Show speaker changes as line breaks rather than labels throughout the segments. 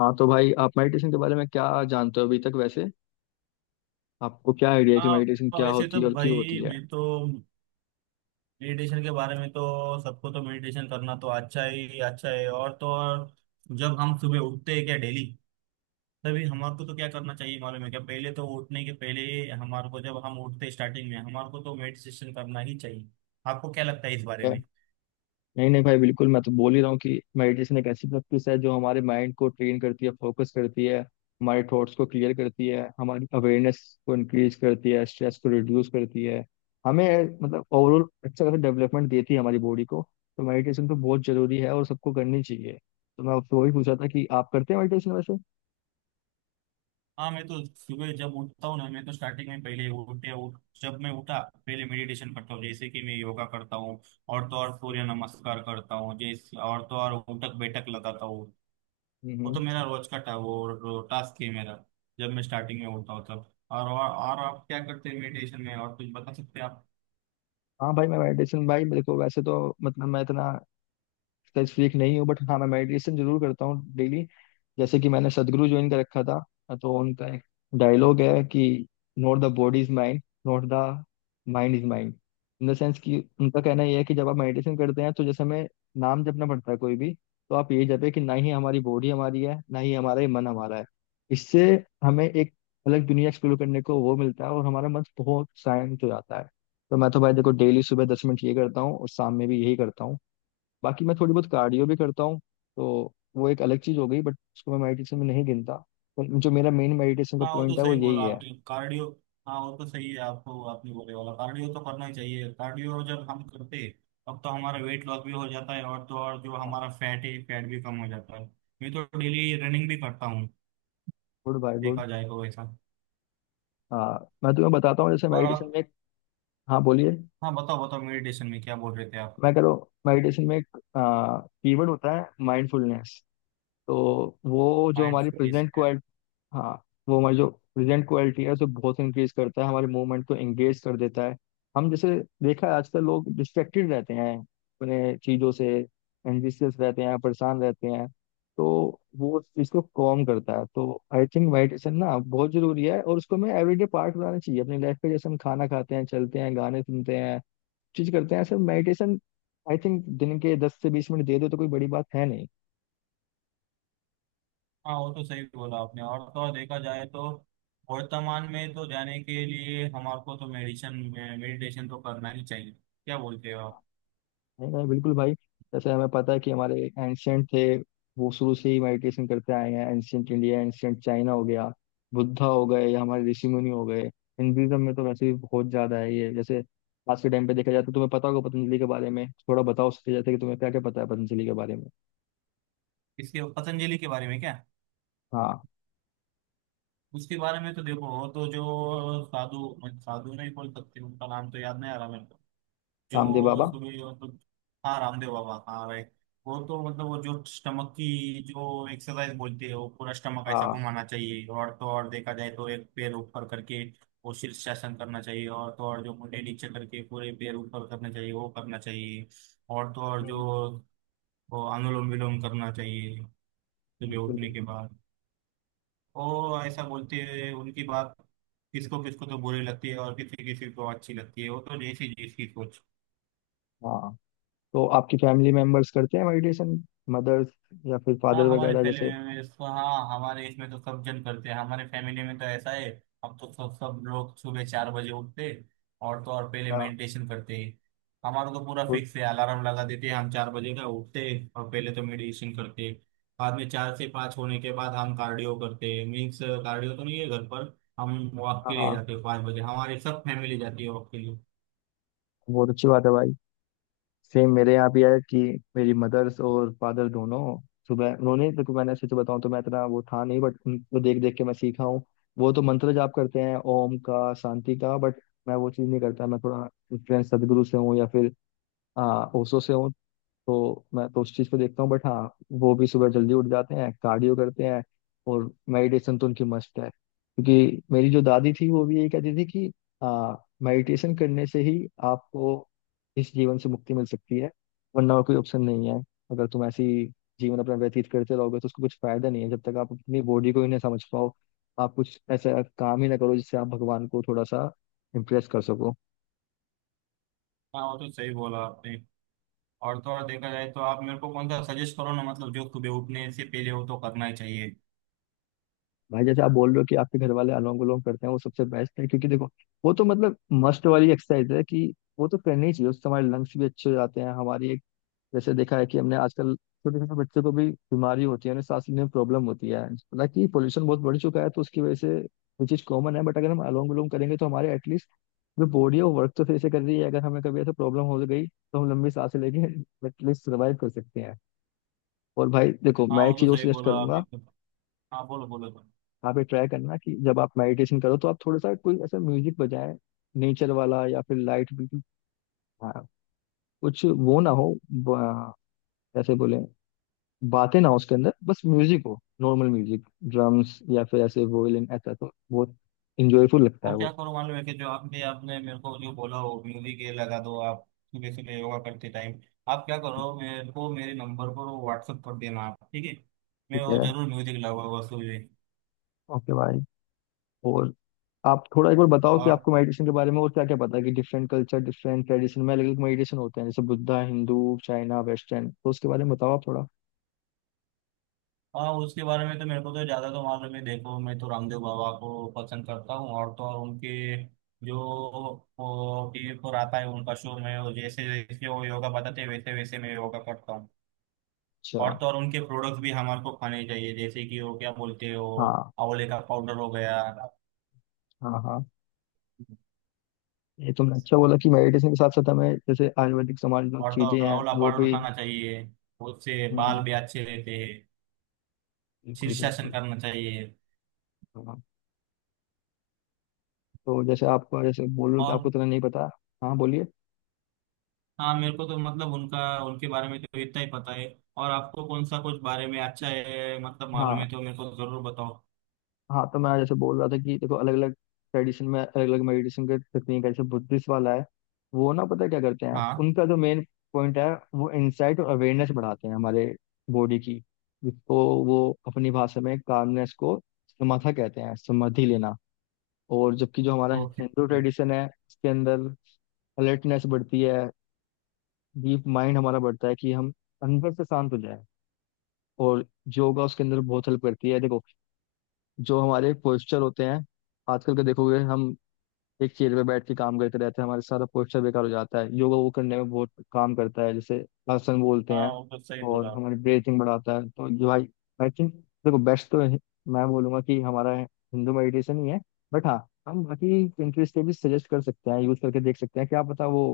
हाँ तो भाई, आप मेडिटेशन के बारे में क्या जानते हो अभी तक वैसे? आपको क्या आइडिया है कि मेडिटेशन
हाँ
क्या
वैसे
होती
तो
है और क्यों
भाई
होती है?
मैं तो मेडिटेशन के बारे में तो सबको तो मेडिटेशन करना तो अच्छा ही अच्छा है। और तो और जब हम सुबह उठते हैं क्या डेली, तभी हमारे को तो क्या करना चाहिए मालूम है? क्या पहले तो उठने के पहले हमारे को जब हम उठते हैं स्टार्टिंग में हमारे को तो मेडिटेशन करना ही चाहिए। आपको क्या लगता है इस बारे में?
है? नहीं नहीं भाई, बिल्कुल। मैं तो बोल ही रहा हूँ कि मेडिटेशन एक ऐसी प्रैक्टिस है जो हमारे माइंड को ट्रेन करती है, फोकस करती है, हमारे थॉट्स को क्लियर करती है, हमारी अवेयरनेस को इंक्रीज करती है, स्ट्रेस को रिड्यूस करती है। हमें ओवरऑल अच्छा खासा डेवलपमेंट देती है हमारी बॉडी को। तो मेडिटेशन तो बहुत जरूरी है और सबको करनी चाहिए। तो मैं आपसे वही पूछा था कि आप करते हैं मेडिटेशन वैसे।
हाँ मैं तो सुबह जब उठता हूँ ना, मैं तो स्टार्टिंग में पहले उठते उठ जब मैं उठा पहले मेडिटेशन करता हूँ। जैसे कि मैं योगा करता हूँ और तो और सूर्य नमस्कार करता हूँ। जैसे और तो और उठक बैठक लगाता हूँ।
हम्म
वो
हम्म।
तो मेरा रोज का वो टास्क है मेरा। जब मैं स्टार्टिंग में होता हूँ तब और आप क्या करते हैं मेडिटेशन में? और कुछ बता सकते हैं आप?
हाँ भाई, मैं मेडिटेशन भाई देखो, वैसे तो मैं इतना स्ट्रेस फ्रीक नहीं हूँ, बट हाँ मैं मेडिटेशन जरूर करता हूँ डेली। जैसे कि मैंने सदगुरु ज्वाइन कर रखा था, तो उनका एक डायलॉग है कि not the body is mind, not the mind is mind. In the sense कि उनका कहना यह है कि जब आप मेडिटेशन करते हैं तो जैसे हमें नाम जपना पड़ता है कोई भी, तो आप ये जपे कि ना ही हमारी बॉडी हमारी है, ना ही हमारा ये मन हमारा है। इससे हमें एक अलग दुनिया एक्सप्लोर करने को वो मिलता है, और हमारा मन बहुत शांत हो जाता है। तो मैं तो भाई देखो, डेली सुबह 10 मिनट ये करता हूँ, और शाम में भी यही करता हूँ। बाकी मैं थोड़ी बहुत कार्डियो भी करता हूँ, तो वो एक अलग चीज़ हो गई। बट उसको मैं मेडिटेशन में नहीं गिनता। पर जो मेरा मेन मेडिटेशन का
हाँ वो
पॉइंट
तो
है वो
सही
यही
बोला
है।
आपने, कार्डियो। हाँ वो तो सही है, आपको आपने बोले वाला कार्डियो तो करना ही चाहिए। कार्डियो जब हम करते हैं तब तो हमारा वेट लॉस भी हो जाता है और तो और जो हमारा फैट है फैट भी कम हो जाता है। मैं तो डेली रनिंग भी करता हूँ।
Good, bye good.
देखा जाए तो वैसा।
हाँ, मैं तुम्हें बताता हूँ, जैसे
और
मेडिटेशन में
आप?
हाँ बोलिए।
हाँ बताओ बताओ, मेडिटेशन में क्या बोल रहे थे आप?
मैं कह रहा हूँ मेडिटेशन में एक कीवर्ड होता है, माइंडफुलनेस। तो वो जो हमारी
माइंडफुलनेस।
प्रेजेंट, हाँ, वो हमारी जो प्रेजेंट क्वालिटी है उसे बहुत इंक्रीज करता है, हमारे मूवमेंट को एंगेज कर देता है। हम जैसे देखा है, आजकल लोग डिस्ट्रैक्टेड रहते हैं अपने चीज़ों से, एंजिशियस रहते हैं, परेशान रहते हैं। तो वो उस चीज़ को कम करता है। तो आई थिंक मेडिटेशन ना बहुत ज़रूरी है, और उसको हमें एवरीडे पार्ट बनाना चाहिए अपनी लाइफ में। जैसे हम खाना खाते हैं, चलते हैं, गाने सुनते हैं, चीज़ करते हैं, ऐसे मेडिटेशन। आई थिंक दिन के 10 से 20 मिनट दे दो तो कोई बड़ी बात है नहीं।
हाँ वो तो सही बोला आपने। और तो और देखा जाए तो वर्तमान में तो जाने के लिए हमारे को तो मेडिटेशन, मेडिटेशन तो करना ही चाहिए। क्या बोलते हो आप?
नहीं नहीं, बिल्कुल भाई। जैसे हमें पता है कि हमारे एंशियंट थे, वो शुरू से ही मेडिटेशन करते आए हैं। एंशियंट इंडिया, एंशियंट चाइना हो गया, बुद्धा हो गए, या हमारे ऋषि मुनि हो गए। हिंदुइज्म में तो वैसे भी बहुत ज्यादा है ये। जैसे आज के टाइम पे देखा जाए तो तुम्हें पता होगा, पतंजलि के बारे में थोड़ा बताओ उसके। जैसे कि तुम्हें क्या क्या पता है पतंजलि के बारे में?
इसके, पतंजलि के बारे में क्या?
हाँ
उसके बारे में तो देखो, और तो जो साधु, साधु नहीं बोल सकते, उनका नाम तो याद नहीं आ रहा मेरे को,
रामदेव बाबा,
जो सुबह मतलब। हाँ रामदेव बाबा, हाँ राइट। वो तो मतलब वो जो स्टमक की जो एक्सरसाइज बोलते हैं, वो पूरा स्टमक ऐसा
हाँ।
घुमाना चाहिए। और तो और देखा जाए तो एक पैर ऊपर करके वो शीर्षासन करना चाहिए। और तो और जो मुंडे नीचे करके पूरे पैर ऊपर करना चाहिए, वो करना चाहिए। और तो और
हम्म,
जो वो अनुलोम विलोम करना चाहिए सुबह
बिल्कुल
उठने के
बिल्कुल।
बाद। वो ऐसा बोलते हैं, उनकी बात किसको किसको तो बुरी लगती है और किसी किसी को अच्छी लगती है। वो तो जैसी जैसी सोच।
हाँ, तो आपकी फैमिली मेंबर्स करते हैं मेडिटेशन? मदर्स या फिर
हाँ
फादर
हमारे
वगैरह
फैमिली
जैसे?
में इसको, हाँ हमारे इसमें तो सब जन करते हैं, हमारे फैमिली में तो ऐसा है। हम तो सब सब लोग सुबह 4 बजे उठते हैं, और तो और पहले
हाँ
मेडिटेशन करते हैं। हमारा तो पूरा
हाँ
फिक्स है, अलार्म लगा देते हैं, हम 4 बजे का उठते हैं और पहले तो मेडिटेशन करते हैं। बाद में 4 से 5 होने के बाद हम कार्डियो करते हैं। मीन्स कार्डियो तो नहीं है घर पर, हम वॉक के लिए
हाँ,
जाते हैं। 5 बजे हमारी सब फैमिली जाती है वॉक के लिए।
बहुत अच्छी बात है भाई। सेम मेरे यहाँ भी है कि मेरी मदर्स और फादर दोनों सुबह, उन्होंने, देखो मैंने सच बताऊं तो मैं इतना वो था नहीं, बट उनको देख देख के मैं सीखा हूँ। वो तो मंत्र जाप करते हैं ओम का, शांति का। बट मैं वो चीज़ नहीं करता, मैं थोड़ा इन्फ्लुएंस सदगुरु से हूँ या फिर ओशो से हूँ। तो मैं तो उस चीज़ को देखता हूँ। बट हाँ, वो भी सुबह जल्दी उठ जाते हैं, कार्डियो करते हैं। और मेडिटेशन तो उनकी मस्त है, क्योंकि मेरी जो दादी थी, वो भी यही कहती थी कि हाँ, मेडिटेशन करने से ही आपको इस जीवन से मुक्ति मिल सकती है, वरना और कोई ऑप्शन नहीं है। अगर तुम ऐसी जीवन अपना व्यतीत करते रहोगे तो उसका कुछ फायदा नहीं है, जब तक आप अपनी बॉडी को ही ना समझ पाओ, आप कुछ ऐसा काम ही ना करो जिससे आप भगवान को थोड़ा सा इम्प्रेस कर सको।
हाँ वो तो सही बोला आपने। और तो और देखा जाए तो आप मेरे को कौन सा सजेस्ट करो ना, मतलब जो सुबह उठने से पहले वो तो करना ही चाहिए।
भाई, जैसे आप बोल रहे हो कि आपके घर वाले अलोंग विलोंग करते हैं, वो सबसे बेस्ट है। क्योंकि देखो, वो तो मस्ट वाली एक्सरसाइज है कि वो तो करनी ही चाहिए। उससे हमारे लंग्स भी अच्छे हो जाते हैं, हमारी एक, जैसे देखा है कि हमने आजकल छोटे छोटे बच्चों को भी बीमारी होती है, उन्हें सांस लेने में प्रॉब्लम होती है। हालांकि पोल्यूशन बहुत बढ़ चुका है, तो उसकी वजह से ये चीज कॉमन है। बट अगर हम अलोंग विलोंग करेंगे तो हमारे एटलीस्ट जो बॉडी है वो वर्क तो फिर से कर रही है। अगर हमें कभी ऐसा प्रॉब्लम हो गई तो हम लंबी सांसें लेके एटलीस्ट सर्वाइव कर सकते हैं। और भाई देखो,
हाँ
मैं
वो
एक
तो
चीज और
सही
सजेस्ट
बोला आप
करूंगा।
एकदम। हाँ बोलो बोलो बोलो।
आप ये ट्राई करना कि जब आप मेडिटेशन करो तो आप थोड़ा सा कोई ऐसा म्यूजिक बजाए, नेचर वाला, या फिर लाइट बिल्कुल, हाँ, कुछ वो ना हो, ब- कैसे बोले, बातें ना हो उसके अंदर, बस म्यूजिक हो, नॉर्मल म्यूजिक, ड्रम्स या फिर ऐसे वोयलिन, ऐसा तो बहुत इंजॉयफुल लगता है
और क्या
वो।
करो मालूम है कि जो आपने आपने मेरे को जो बोला हो म्यूजिक, ये लगा दो आप सुबह सुबह योगा करते टाइम। आप क्या करो, मेरे को मेरे नंबर पर वो व्हाट्सअप कर देना आप, ठीक है? मैं
ठीक
वो
है,
जरूर म्यूजिक लगाऊंगा सुबह।
ओके भाई। और आप थोड़ा एक बार बताओ कि
और।
आपको मेडिटेशन के बारे में और क्या क्या पता है, कि डिफरेंट कल्चर, डिफरेंट ट्रेडिशन में अलग अलग मेडिटेशन होते हैं, जैसे बुद्धा, हिंदू, चाइना, वेस्टर्न, तो उसके बारे में बताओ आप थोड़ा।
हाँ उसके बारे में तो मेरे को तो ज्यादा तो मालूम है। देखो मैं तो रामदेव बाबा को पसंद करता हूँ और तो और उनके जो वो टीवी पर आता है उनका शो, मैं वो जैसे जैसे वो योगा बताते हैं वैसे वैसे मैं योगा करता हूँ। और
अच्छा।
तो और उनके प्रोडक्ट्स भी हमारे को खाने चाहिए, जैसे कि वो क्या बोलते हो,
हाँ
आंवले का पाउडर हो गया।
हाँ। हाँ, ये तुमने अच्छा बोला कि मेडिटेशन के साथ साथ हमें, जैसे आयुर्वेदिक समाज में
और तो
चीजें
और
हैं,
आंवला
वो
पाउडर
भी।
खाना चाहिए, उससे
हम्म
बाल
हम्म,
भी अच्छे रहते हैं।
बिल्कुल
शीर्षासन
बिल्कुल।
करना चाहिए।
हाँ, तो जैसे आपको, जैसे बोल रहे हो कि आपको
और।
इतना नहीं पता। हाँ बोलिए।
हाँ मेरे को तो मतलब उनका, उनके बारे में तो इतना ही पता है। और आपको कौन सा कुछ बारे में अच्छा है मतलब मालूम है
हाँ
तो मेरे को जरूर बताओ।
हाँ, तो मैं जैसे बोल रहा था कि देखो, अलग अलग ट्रेडिशन में अलग अलग मेडिटेशन के तकनीक है। जैसे बुद्धिस्ट वाला है, वो ना, पता है क्या करते हैं?
हाँ।
उनका जो मेन पॉइंट है, वो इंसाइट और अवेयरनेस बढ़ाते हैं हमारे बॉडी की, जिसको वो अपनी भाषा में कामनेस को समाधा कहते हैं, समाधि लेना। और जबकि जो हमारा
ओके।
हिंदू ट्रेडिशन है, इसके अंदर अलर्टनेस बढ़ती है, डीप माइंड हमारा बढ़ता है कि हम अंदर से शांत हो जाए। और योगा उसके अंदर बहुत हेल्प करती है। देखो, जो हमारे पोस्चर होते हैं आजकल के, देखोगे, हम एक चेयर पे बैठ के काम करते रहते हैं, हमारे सारा पोस्चर बेकार हो जाता है। योगा वो करने में बहुत काम करता है, जैसे आसन बोलते
हाँ
हैं,
वो तो सही
और
बोला।
हमारी ब्रीथिंग बढ़ाता है। तो जो आई आई थिंक, देखो, मैं बोलूंगा कि हमारा हिंदू मेडिटेशन ही है। बट हाँ, हम बाकी कंट्रीज के भी सजेस्ट कर सकते हैं, यूज करके देख सकते हैं, क्या पता वो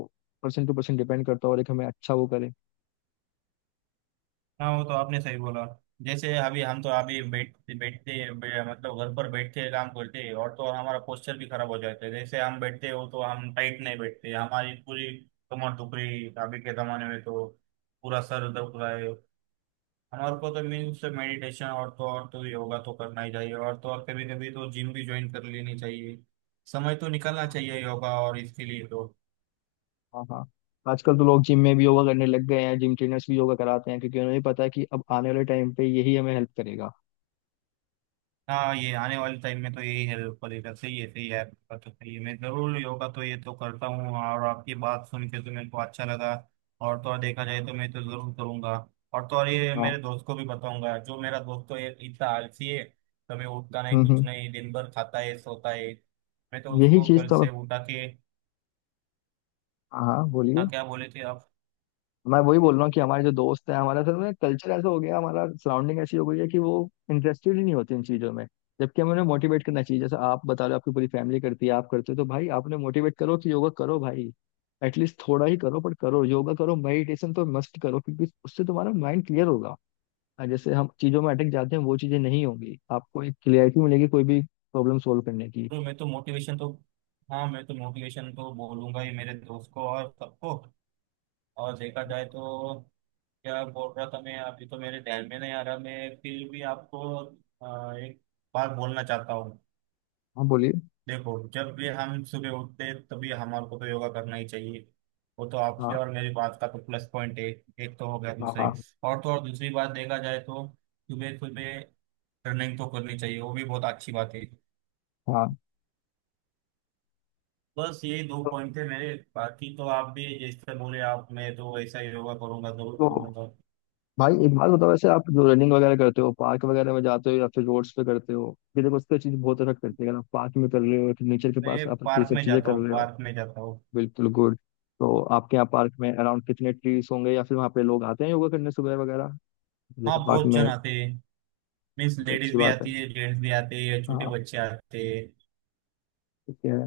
पर्सन टू पर्सन डिपेंड करता है और एक हमें अच्छा वो करे।
हाँ वो तो आपने सही बोला। जैसे अभी हम तो अभी मतलब घर पर बैठ के काम करते हैं और तो हमारा पोस्चर भी खराब हो जाता है। जैसे हम बैठते हो तो हम टाइट नहीं बैठते, हमारी पूरी कमर दुख रही है अभी के जमाने में तो, पूरा सर दुख रहा है। हमारे को तो मीन्स मेडिटेशन और तो योगा तो करना ही चाहिए। और तो और कभी कभी तो जिम भी ज्वाइन कर लेनी चाहिए। समय तो निकालना चाहिए योगा और इसके लिए तो।
हाँ हाँ, आजकल तो लोग जिम में भी योगा करने लग गए हैं, जिम ट्रेनर्स भी योगा कराते हैं, क्योंकि उन्हें भी पता है कि अब आने वाले टाइम पे यही हमें हेल्प करेगा।
हाँ ये आने वाले टाइम में तो यही हेल्प करेगा। सही है सही है, आपका तो सही है। मैं जरूर योगा तो ये तो करता हूँ और आपकी बात सुन के तो मेरे को अच्छा लगा। और तो और देखा जाए तो मैं तो जरूर करूँगा। और तो और ये मेरे
हाँ,
दोस्त को भी बताऊंगा, जो मेरा दोस्त तो ये इतना आलसी है, कभी उठता नहीं
हम्म हम्म।
कुछ नहीं, दिन भर खाता है सोता है। मैं तो
यही
उसको
चीज
कल
तो,
से उठा के।
हाँ हाँ, बोलिए।
हाँ क्या बोले थे आप?
मैं वही बोल रहा हूँ कि हमारे जो दोस्त हैं, हमारा असल में कल्चर ऐसा हो गया, हमारा सराउंडिंग ऐसी हो गई है कि वो इंटरेस्टेड ही नहीं होते इन चीज़ों में। जबकि हमें उन्हें मोटिवेट करना चाहिए। जैसे आप बता रहे हो, आपकी पूरी फैमिली करती है, आप करते हो, तो भाई आपने मोटिवेट करो कि योगा करो भाई, एटलीस्ट थोड़ा ही करो पर करो, योगा करो, मेडिटेशन तो मस्ट करो, क्योंकि उससे तुम्हारा माइंड क्लियर होगा। और जैसे हम चीज़ों में अटक जाते हैं, वो चीज़ें नहीं होंगी, आपको एक क्लियरिटी मिलेगी कोई भी प्रॉब्लम सोल्व करने की।
तो मैं तो मोटिवेशन तो, हाँ मैं तो मोटिवेशन तो बोलूंगा ही मेरे दोस्त को और सबको। और देखा जाए तो क्या बोल रहा था मैं अभी तो मेरे ध्यान में नहीं आ रहा। मैं फिर भी आपको एक बात बोलना चाहता हूँ।
हाँ बोलिए।
देखो जब भी हम सुबह उठते हैं, तभी हमारे को तो योगा करना ही चाहिए। वो तो आपकी
हाँ
और मेरी बात का तो प्लस पॉइंट है। एक तो हो गया,
हाँ
दूसरी।
हाँ
और तो और दूसरी बात देखा जाए तो सुबह सुबह रनिंग तो करनी चाहिए, वो भी बहुत अच्छी बात है।
हाँ।
बस यही दो पॉइंट थे मेरे, बाकी तो आप भी जैसे बोले आप, मैं तो ऐसा ही योगा करूंगा, जरूर
तो
करूंगा।
भाई एक बात बताओ, वैसे आप जो रनिंग वगैरह करते हो, पार्क वगैरह में जाते हो या फिर रोड्स पे करते हो? ये देखो, उसका चीज बहुत इफेक्ट करती है। अगर आप पार्क में कर रहे हो, फिर नेचर के
मैं
पास आप ये
पार्क
सब
में
चीजें
जाता
कर
हूँ,
रहे हो।
पार्क में जाता हूँ।
बिल्कुल, गुड। तो आपके यहाँ पार्क में अराउंड कितने ट्रीज होंगे, या फिर वहाँ पे लोग आते हैं योगा करने सुबह वगैरह,
हाँ
जैसे पार्क
बहुत जन
में?
आते हैं। मीन्स
तो
लेडीज
अच्छी
भी
बात है।
आती है, जेंट्स भी आते हैं, छोटे
हाँ,
बच्चे आते हैं।
ठीक है।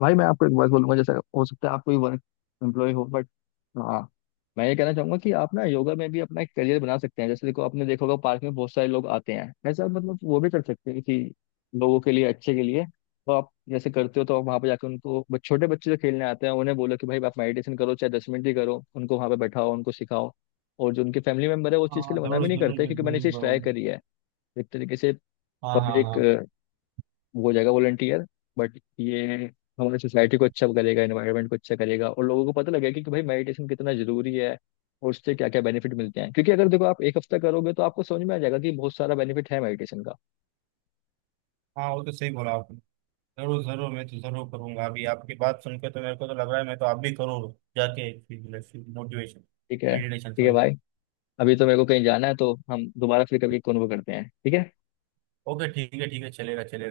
भाई मैं आपको एक बात बोलूंगा, जैसे हो सकता है आप कोई वर्क एम्प्लॉय हो, बट हाँ, मैं ये कहना चाहूंगा कि आप ना योगा में भी अपना एक करियर बना सकते हैं। जैसे देखो, आपने देखा होगा पार्क में बहुत सारे लोग आते हैं, ऐसा वो भी कर सकते हैं कि लोगों के लिए, अच्छे के लिए। तो आप जैसे करते हो, तो आप वहाँ पे जाकर उनको, छोटे बच्चे जो खेलने आते हैं, उन्हें बोलो कि भाई आप मेडिटेशन करो, चाहे 10 मिनट ही करो, उनको वहाँ पे बैठाओ, उनको सिखाओ। और जो उनके फैमिली मेम्बर है, वो उस
हाँ
चीज़ के
हाँ,
लिए मना
जरूर
भी नहीं
जरूर
करते,
मैं
क्योंकि मैंने ये चीज़
बोलूंगा वो।
ट्राई करी है। एक तरीके से
हाँ हाँ
पब्लिक,
हाँ।
वो हो जाएगा वॉलंटियर। बट ये हमारी सोसाइटी को अच्छा करेगा, एनवायरनमेंट को अच्छा करेगा, और लोगों को पता लगेगा कि, भाई मेडिटेशन कितना जरूरी है और उससे क्या क्या बेनिफिट मिलते हैं। क्योंकि अगर देखो, आप एक हफ्ता करोगे तो आपको समझ में आ जाएगा कि बहुत सारा बेनिफिट है मेडिटेशन का।
हाँ वो तो सही बोला आपने। जरूर जरूर मैं तो जरूर करूंगा। अभी आपकी बात सुनकर तो मेरे को तो लग रहा है मैं तो आप भी करूँ जाके। मोटिवेशन। मेडिटेशन
ठीक है
सॉरी।
भाई, अभी तो मेरे को कहीं जाना है, तो हम दोबारा फिर कभी कॉन्वर्ट करते हैं, ठीक है।
ओके ठीक है ठीक है, चलेगा चलेगा।